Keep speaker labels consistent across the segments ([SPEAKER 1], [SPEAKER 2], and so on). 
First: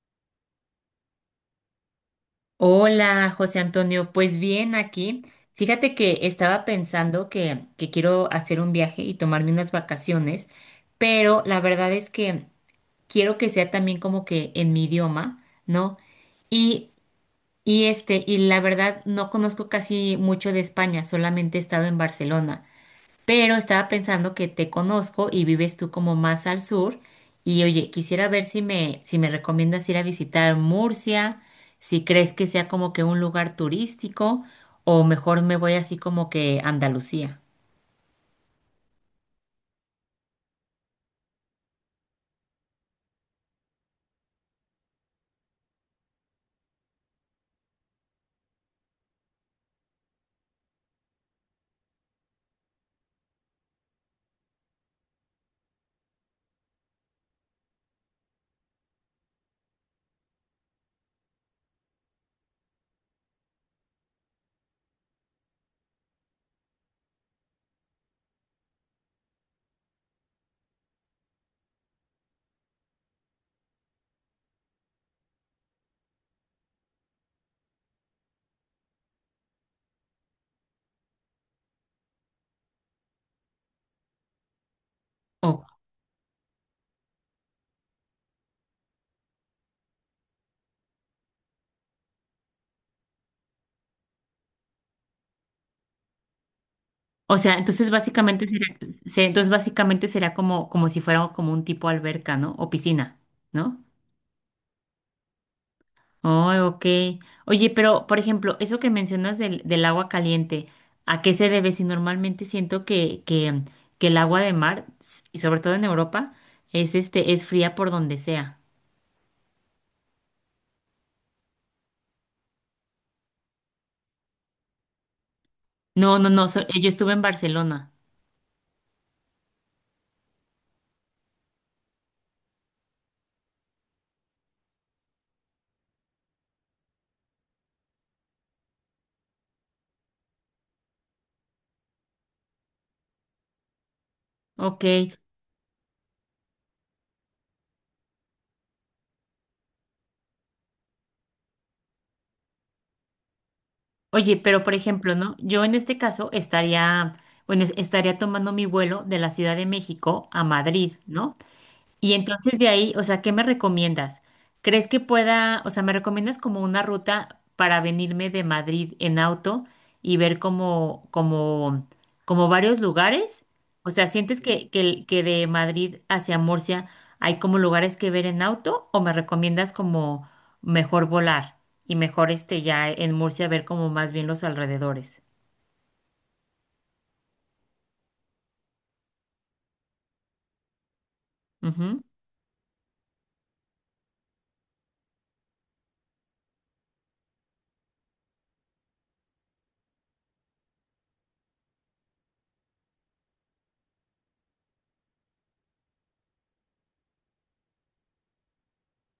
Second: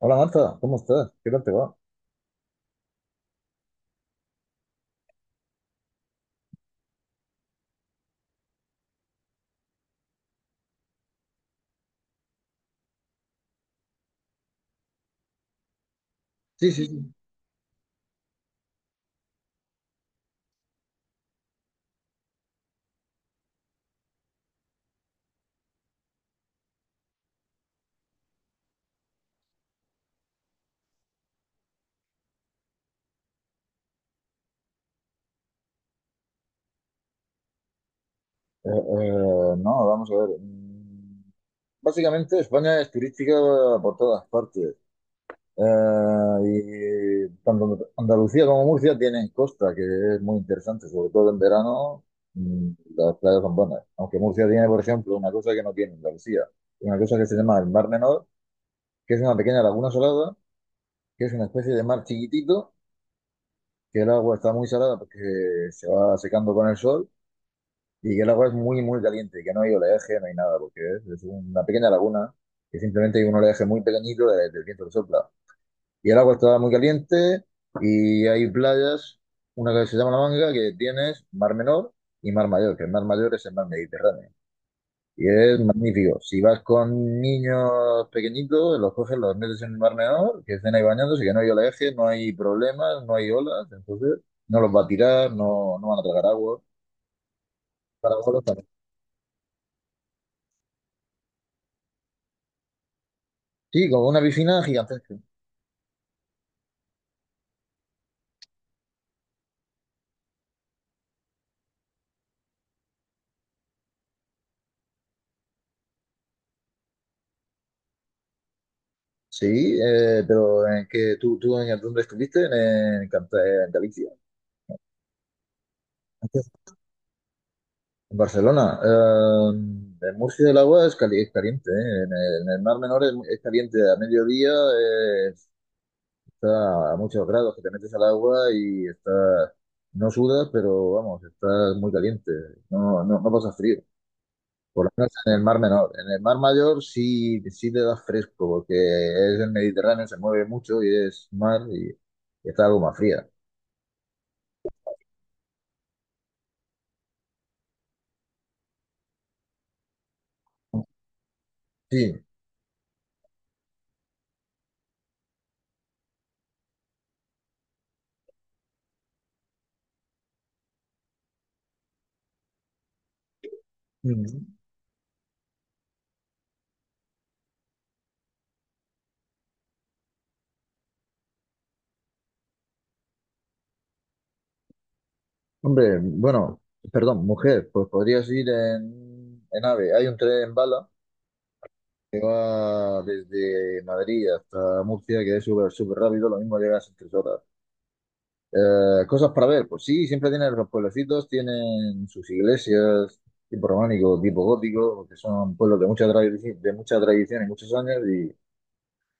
[SPEAKER 1] Hola Marta, ¿cómo estás? ¿Qué tal te va?
[SPEAKER 2] Hola, José Antonio. Pues bien, aquí. Fíjate que estaba pensando que quiero hacer un viaje y tomarme unas vacaciones, pero la verdad es que quiero que sea también como que en mi idioma, ¿no?
[SPEAKER 1] Sí, sí,
[SPEAKER 2] Y,
[SPEAKER 1] sí.
[SPEAKER 2] y la verdad no conozco casi mucho de España, solamente he estado en Barcelona pero estaba pensando que te conozco y vives tú como más al sur y oye, quisiera ver si me recomiendas ir a visitar Murcia, si crees que sea como que un lugar turístico o mejor me voy así como que a Andalucía.
[SPEAKER 1] Eh, eh, no, vamos a ver. Básicamente España es turística por todas partes. Y tanto Andalucía como Murcia tienen costa, que es muy interesante, sobre todo en verano. mm, las playas son buenas. Aunque Murcia tiene, por ejemplo, una cosa que no tiene Andalucía, una cosa que se llama el Mar Menor, que es una pequeña laguna salada, que es una especie de mar chiquitito, que el agua está muy salada porque se va secando con el sol y que el agua es muy, muy caliente, que no hay oleaje, no hay nada, porque es una pequeña laguna que simplemente hay un oleaje muy pequeñito del viento que sopla. Y el agua está muy caliente y hay playas, una que se llama La Manga, que tienes Mar Menor y Mar Mayor, que el Mar Mayor es el mar Mediterráneo. Y es
[SPEAKER 2] O,
[SPEAKER 1] magnífico. Si vas con niños pequeñitos, los coges, los metes en el Mar Menor, que estén ahí bañándose, que no hay oleaje, no hay problemas, no hay olas, entonces no los va a tirar, no, no van a tragar agua.
[SPEAKER 2] entonces
[SPEAKER 1] Para
[SPEAKER 2] básicamente entonces básicamente será como, como si fuera como un tipo alberca, ¿no? O piscina, ¿no?
[SPEAKER 1] Sí, como una piscina gigantesca.
[SPEAKER 2] Oh, ok. Oye, pero por ejemplo, eso que mencionas del agua caliente, ¿a qué se debe? Si normalmente siento que el agua de mar, y sobre todo en Europa, es es fría por donde sea.
[SPEAKER 1] Sí, pero que tú en, ¿dónde estuviste? En, Cant- En Galicia.
[SPEAKER 2] No, no, no, yo estuve en Barcelona.
[SPEAKER 1] En Barcelona. En Murcia el agua es caliente, ¿eh? En el Mar Menor es caliente. A mediodía está a muchos grados que te metes al agua y está, no sudas, pero vamos, estás muy caliente. No, no, no pasa frío.
[SPEAKER 2] Ok.
[SPEAKER 1] Por lo menos en el Mar Menor. En el Mar Mayor sí, sí te da fresco, porque es el Mediterráneo, se mueve mucho y es mar y está algo más fría.
[SPEAKER 2] Oye, pero por ejemplo, ¿no? Yo en este caso estaría, bueno, estaría tomando mi vuelo de la Ciudad de México a Madrid, ¿no? Y
[SPEAKER 1] Sí.
[SPEAKER 2] entonces de ahí, o sea, ¿qué me recomiendas? ¿Crees que pueda, o sea, me recomiendas como una ruta para venirme de Madrid en auto y ver como varios lugares? O sea, ¿sientes
[SPEAKER 1] Mm.
[SPEAKER 2] que de Madrid hacia Murcia hay como lugares que ver en auto o me recomiendas como mejor volar y mejor este ya en Murcia ver como más bien los alrededores?
[SPEAKER 1] Hombre, bueno, perdón, mujer, pues podrías ir en AVE. Hay un tren bala
[SPEAKER 2] Ujú,
[SPEAKER 1] que va desde Madrid hasta Murcia, que es súper súper rápido, lo mismo llegas en 3 horas. Cosas para ver, pues sí, siempre tienen los pueblecitos, tienen sus iglesias, tipo románico, tipo gótico, porque son pueblos de mucha tradición y muchos años, y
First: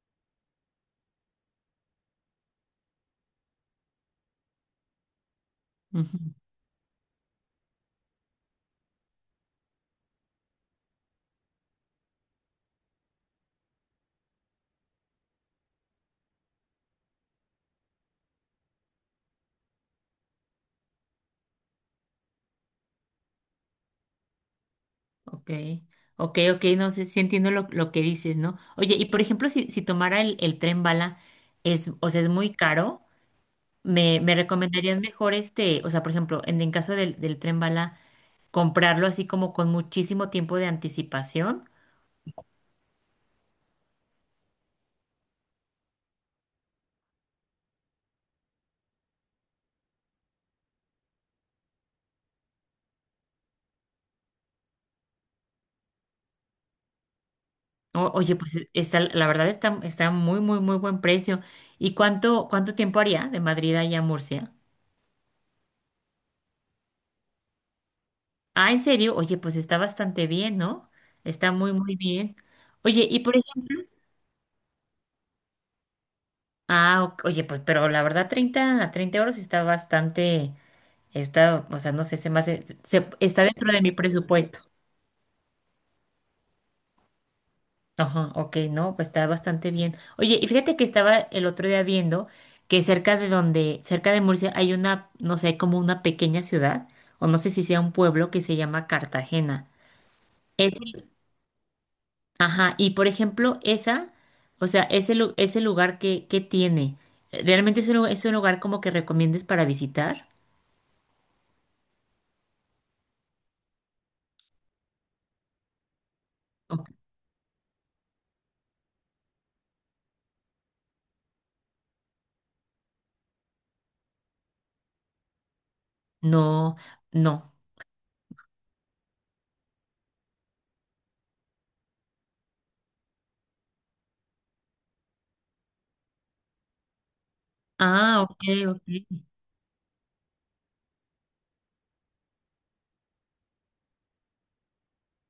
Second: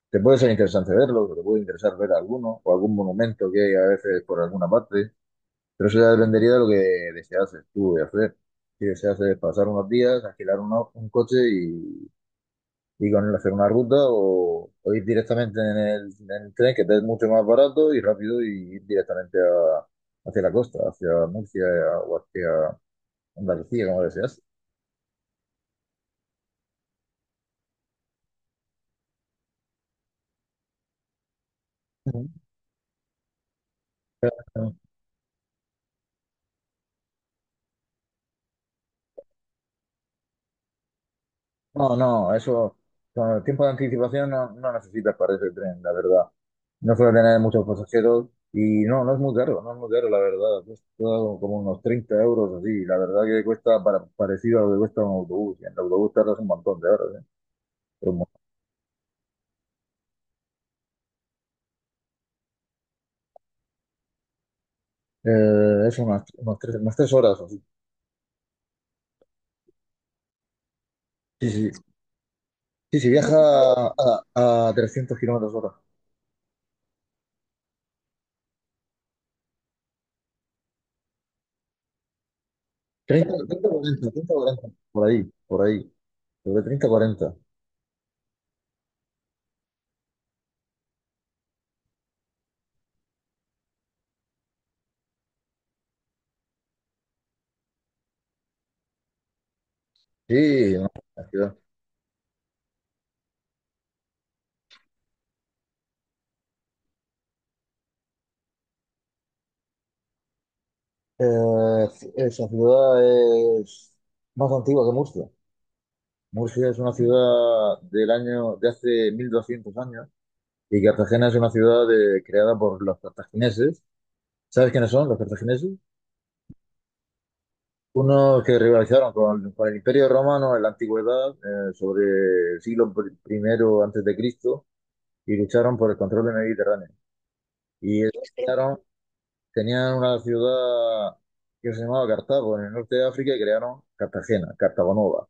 [SPEAKER 1] te puede ser interesante verlos, o te puede interesar ver alguno, o algún monumento que hay a veces por alguna parte, pero eso ya
[SPEAKER 2] ujú.
[SPEAKER 1] dependería de lo que deseas tú de hacer. Si deseas pasar unos días, alquilar un coche y con hacer una ruta o ir directamente en el tren, que es mucho más barato y rápido, y ir directamente hacia la costa, hacia Murcia o hacia Andalucía, como deseas.
[SPEAKER 2] Ok, ok, ok, no sé si entiendo lo que dices, ¿no? Oye, y por ejemplo, si tomara el tren bala, es, o sea,
[SPEAKER 1] Ujú.
[SPEAKER 2] es muy caro, me recomendarías mejor este, o sea, por ejemplo, en caso del tren bala, comprarlo así como con muchísimo tiempo de anticipación?
[SPEAKER 1] No, no, eso con el tiempo de anticipación no, no necesitas para ese tren, la verdad. No suele tener muchos pasajeros y no, no es muy caro, no es muy caro, la verdad. Cuesta como unos 30 euros así, la verdad que cuesta parecido a lo que cuesta un autobús. Y en el autobús tardas un montón de horas, ¿eh?
[SPEAKER 2] Oye, pues está, la verdad está, está muy, muy, muy buen precio. ¿Y cuánto, cuánto tiempo haría de Madrid allá a Murcia?
[SPEAKER 1] Eso, unas tres horas o así.
[SPEAKER 2] Ah, ¿en serio? Oye, pues está bastante bien, ¿no?
[SPEAKER 1] Sí,
[SPEAKER 2] Está
[SPEAKER 1] sí,
[SPEAKER 2] muy,
[SPEAKER 1] sí.
[SPEAKER 2] muy bien.
[SPEAKER 1] Sí,
[SPEAKER 2] Oye,
[SPEAKER 1] sí,
[SPEAKER 2] y
[SPEAKER 1] viaja
[SPEAKER 2] por ejemplo,
[SPEAKER 1] a 300 kilómetros hora.
[SPEAKER 2] ah, ok, oye, pues, pero la verdad, 30 a 30 euros está bastante, está, o sea, no sé, se me hace, se-
[SPEAKER 1] Treinta
[SPEAKER 2] está
[SPEAKER 1] 30
[SPEAKER 2] dentro de mi
[SPEAKER 1] 40, 30,
[SPEAKER 2] presupuesto.
[SPEAKER 1] 40. Por ahí, por ahí. Sobre treinta cuarenta.
[SPEAKER 2] Ajá, ok, no, pues está bastante bien. Oye, y fíjate que estaba el otro día viendo que cerca de Murcia hay una, no sé, como una pequeña ciudad, o no sé si sea un pueblo que se llama Cartagena.
[SPEAKER 1] Sí,
[SPEAKER 2] Es,
[SPEAKER 1] no,
[SPEAKER 2] el-
[SPEAKER 1] la ciudad.
[SPEAKER 2] ajá, y por ejemplo, esa, o sea, ese, lu- ese lugar que tiene, ¿realmente es es un lugar como que recomiendes para visitar?
[SPEAKER 1] Eh, Esa ciudad es más antigua que Murcia. Murcia es una ciudad del año, de hace 1200 años, y Cartagena es una ciudad creada por los cartagineses. ¿Sabes quiénes son los cartagineses?
[SPEAKER 2] No, no.
[SPEAKER 1] Uno que rivalizaron con el Imperio Romano en la antigüedad, sobre el siglo primero antes de Cristo, y lucharon por el control del Mediterráneo. Y
[SPEAKER 2] Ah,
[SPEAKER 1] ellos
[SPEAKER 2] ok, ok,
[SPEAKER 1] tenían una ciudad que se llamaba Cartago en el norte de África y crearon Cartagena, Cartago Nova.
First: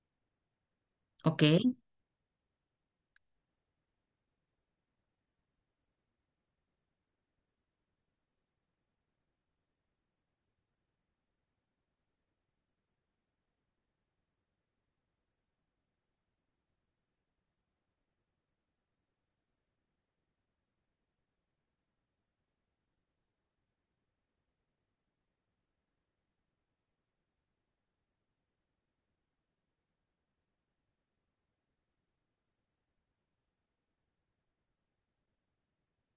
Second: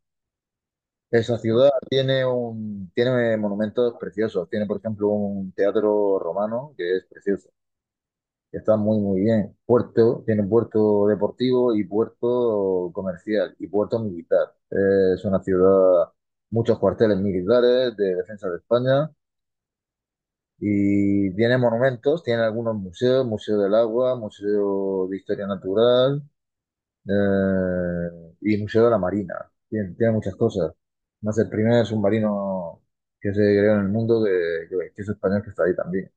[SPEAKER 1] Esa
[SPEAKER 2] ok,
[SPEAKER 1] ciudad tiene monumentos preciosos. Tiene, por ejemplo, un teatro romano que es precioso. Está muy, muy bien. Puerto, tiene puerto deportivo y puerto comercial y puerto militar. Es una ciudad, muchos cuarteles militares de defensa de España y tiene monumentos, tiene algunos museos, Museo del Agua, Museo de Historia Natural y Museo de la Marina. Tiene muchas cosas. Más el primer submarino que se creó en el mundo que es español que está ahí también.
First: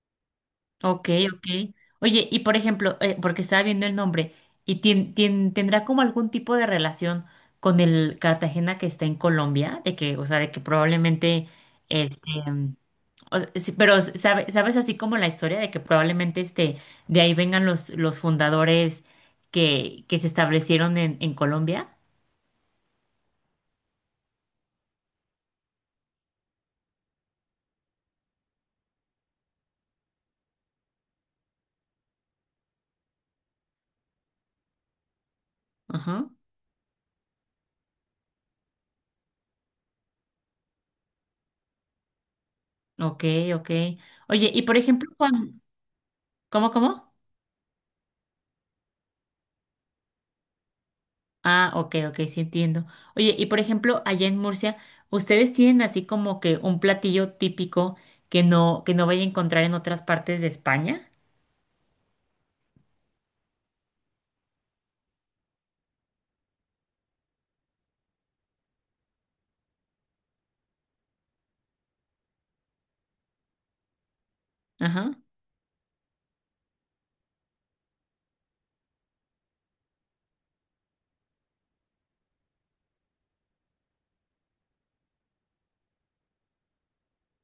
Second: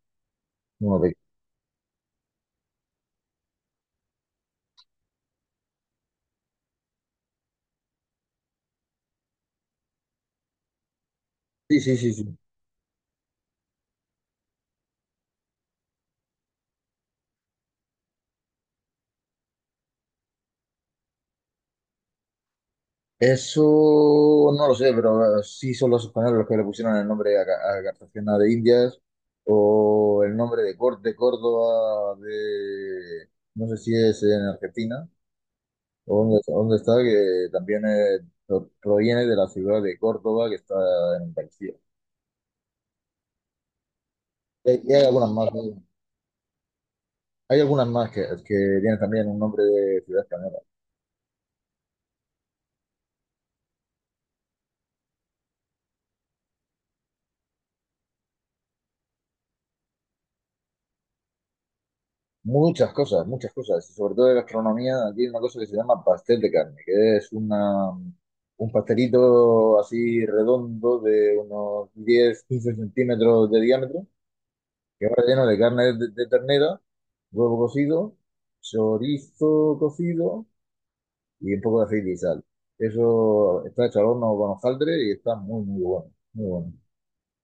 [SPEAKER 1] Uno
[SPEAKER 2] ok,
[SPEAKER 1] de.
[SPEAKER 2] ok. Oye, y por ejemplo, porque estaba viendo el nombre, ¿y tendrá como algún tipo de relación con el Cartagena que está en Colombia? De que, o sea, de que probablemente,
[SPEAKER 1] Sí, sí, sí,
[SPEAKER 2] este,
[SPEAKER 1] sí.
[SPEAKER 2] mm, o sea, sí, pero ¿sabes así como la historia de que probablemente este, de ahí vengan los fundadores que se establecieron en Colombia?
[SPEAKER 1] Eso no lo sé, pero sí son los españoles los que le pusieron el nombre a Cartagena de Indias o el nombre de Córdoba de. No sé si es en Argentina o
[SPEAKER 2] Ajá,
[SPEAKER 1] dónde está, que también proviene de la ciudad de Córdoba que está en Andalucía.
[SPEAKER 2] ok, ok. Oye, y
[SPEAKER 1] Y
[SPEAKER 2] por
[SPEAKER 1] hay, y hay
[SPEAKER 2] ejemplo,
[SPEAKER 1] algunas más,
[SPEAKER 2] Juan,
[SPEAKER 1] ¿no?
[SPEAKER 2] cómo?
[SPEAKER 1] Hay algunas más que tienen también un nombre de ciudad española.
[SPEAKER 2] Ah, ok, ok, sí entiendo. Oye, y por ejemplo, allá en Murcia, ¿ustedes tienen así como que un platillo típico que no vaya a encontrar en otras partes de España?
[SPEAKER 1] Muchas cosas, y sobre todo de gastronomía, aquí hay una cosa que se llama pastel de carne, que es un pastelito así redondo de unos 10 15 centímetros de diámetro, que va
[SPEAKER 2] Ajá,
[SPEAKER 1] relleno de carne de ternera, huevo cocido, chorizo cocido y un poco de aceite y sal. Eso está hecho al horno con hojaldre y está muy, muy bueno, muy bueno,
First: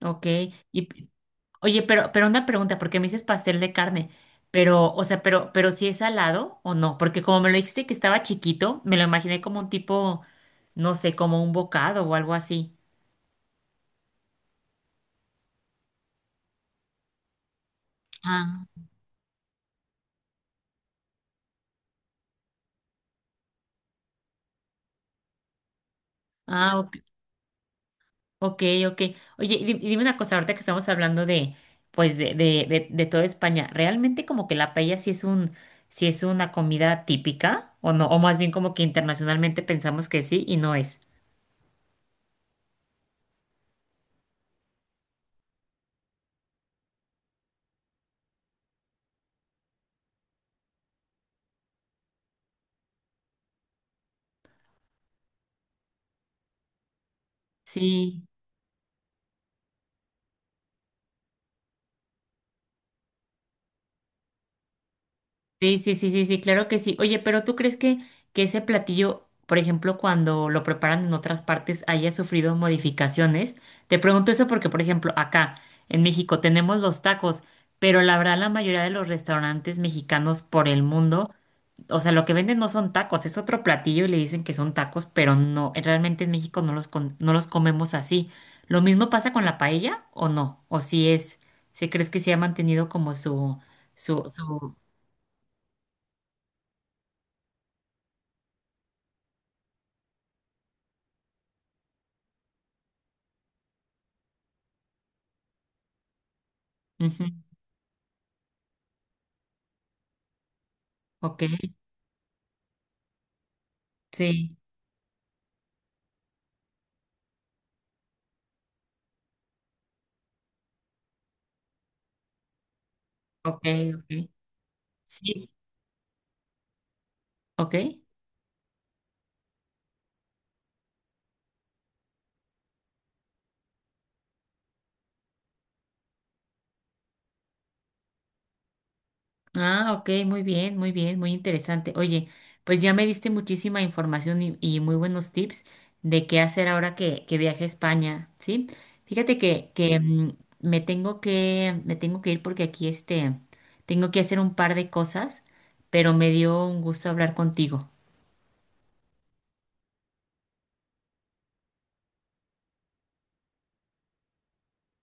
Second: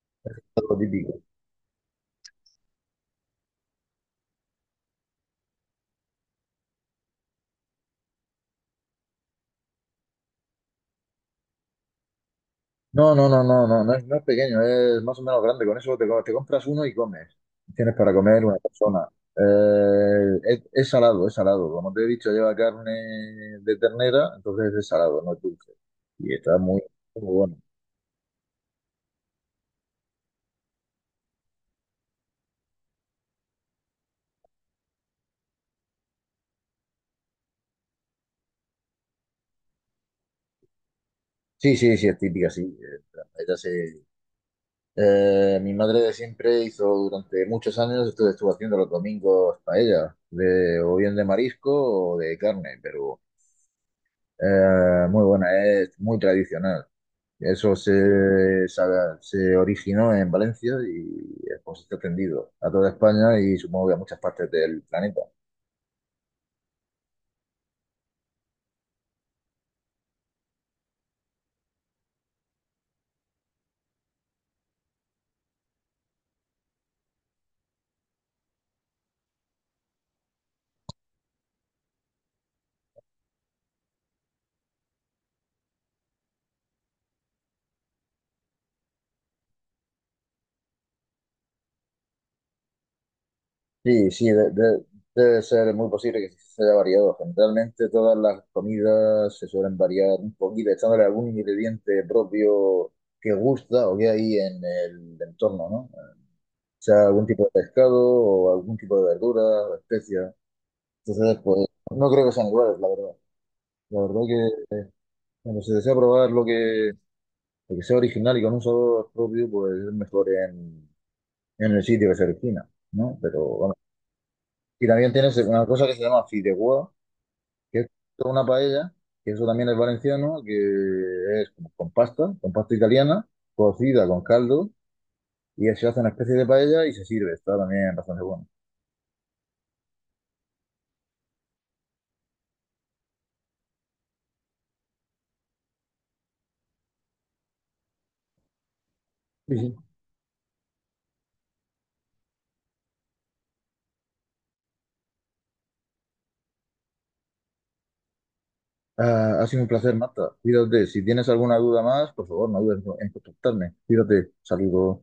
[SPEAKER 2] ok.
[SPEAKER 1] algo
[SPEAKER 2] Y p-
[SPEAKER 1] típico.
[SPEAKER 2] Oye, pero una pregunta, porque me dices pastel de carne, pero, o sea, pero si es salado o no, porque como me lo dijiste que estaba chiquito, me lo imaginé como un tipo, no sé, como un bocado o algo así.
[SPEAKER 1] No, no, no, no, no, no es pequeño, es más o menos grande. Con eso te compras uno y comes. Tienes para comer una
[SPEAKER 2] Ah,
[SPEAKER 1] persona. Es salado, es salado. Como te he dicho, lleva carne de ternera, entonces es salado, no es dulce. Y está muy,
[SPEAKER 2] ah,
[SPEAKER 1] muy bueno.
[SPEAKER 2] Ok, ok. Oye, y y dime una cosa, ahorita que estamos hablando de, pues, de toda España, ¿realmente como que la paella sí es sí es una comida típica o no? O más bien como que internacionalmente pensamos que sí y no es.
[SPEAKER 1] Sí, sí, sí, es típica, sí. Mi madre de siempre hizo durante muchos años, estuvo haciendo los domingos paella, o bien de marisco o de carne, pero muy buena, es muy tradicional. Eso
[SPEAKER 2] Sí.
[SPEAKER 1] se, se, se originó en Valencia y es, pues, está extendido a toda España y supongo que a muchas partes del planeta.
[SPEAKER 2] Sí, sí, sí, sí, sí, claro que sí. Oye, pero ¿tú crees que ese platillo, por ejemplo, cuando lo preparan en otras partes, haya sufrido modificaciones? Te pregunto eso porque, por ejemplo, acá en México tenemos los tacos, pero la verdad la mayoría de los restaurantes mexicanos por el mundo, o sea, lo que venden no son tacos, es otro platillo y le dicen que son tacos, pero no, realmente en México no no los comemos así. ¿Lo mismo pasa con la paella o no? ¿O si es, si crees que se ha mantenido como
[SPEAKER 1] Sí, sí,
[SPEAKER 2] su...
[SPEAKER 1] debe ser muy posible que se haya variado. Generalmente todas las comidas se suelen variar un poquito, echándole algún ingrediente propio que gusta o que hay en el entorno, ¿no? O sea, algún
[SPEAKER 2] Ujú.
[SPEAKER 1] tipo de pescado o algún tipo de verdura o especias. Entonces,
[SPEAKER 2] Ok,
[SPEAKER 1] pues no creo que sean iguales, la verdad. La verdad
[SPEAKER 2] sí,
[SPEAKER 1] que cuando se desea probar lo que el que sea original y con un sabor propio, pues es mejor en el sitio que se origina, ¿no? Pero
[SPEAKER 2] ok,
[SPEAKER 1] bueno.
[SPEAKER 2] ok.
[SPEAKER 1] Y también tienes
[SPEAKER 2] Sí,
[SPEAKER 1] una cosa que se llama fideuá,
[SPEAKER 2] ok.
[SPEAKER 1] que es toda una paella, que eso también es valenciano, que es como con pasta italiana, cocida con caldo, y se hace una especie de paella y se sirve. Está también bastante bueno.
[SPEAKER 2] Ah, ok, muy bien, muy bien, muy interesante. Oye, pues ya me diste muchísima información y muy buenos tips de qué hacer ahora que viaje a España, ¿sí? Fíjate
[SPEAKER 1] Sí,
[SPEAKER 2] que,
[SPEAKER 1] sí.
[SPEAKER 2] que mm, me tengo me tengo que ir porque aquí este, tengo que hacer un par de cosas, pero me dio un gusto hablar contigo.
[SPEAKER 1] Ah, ha sido un placer, Marta. Cuídate. Si tienes alguna duda más, por favor, no dudes en contactarme. Cuídate. Saludos.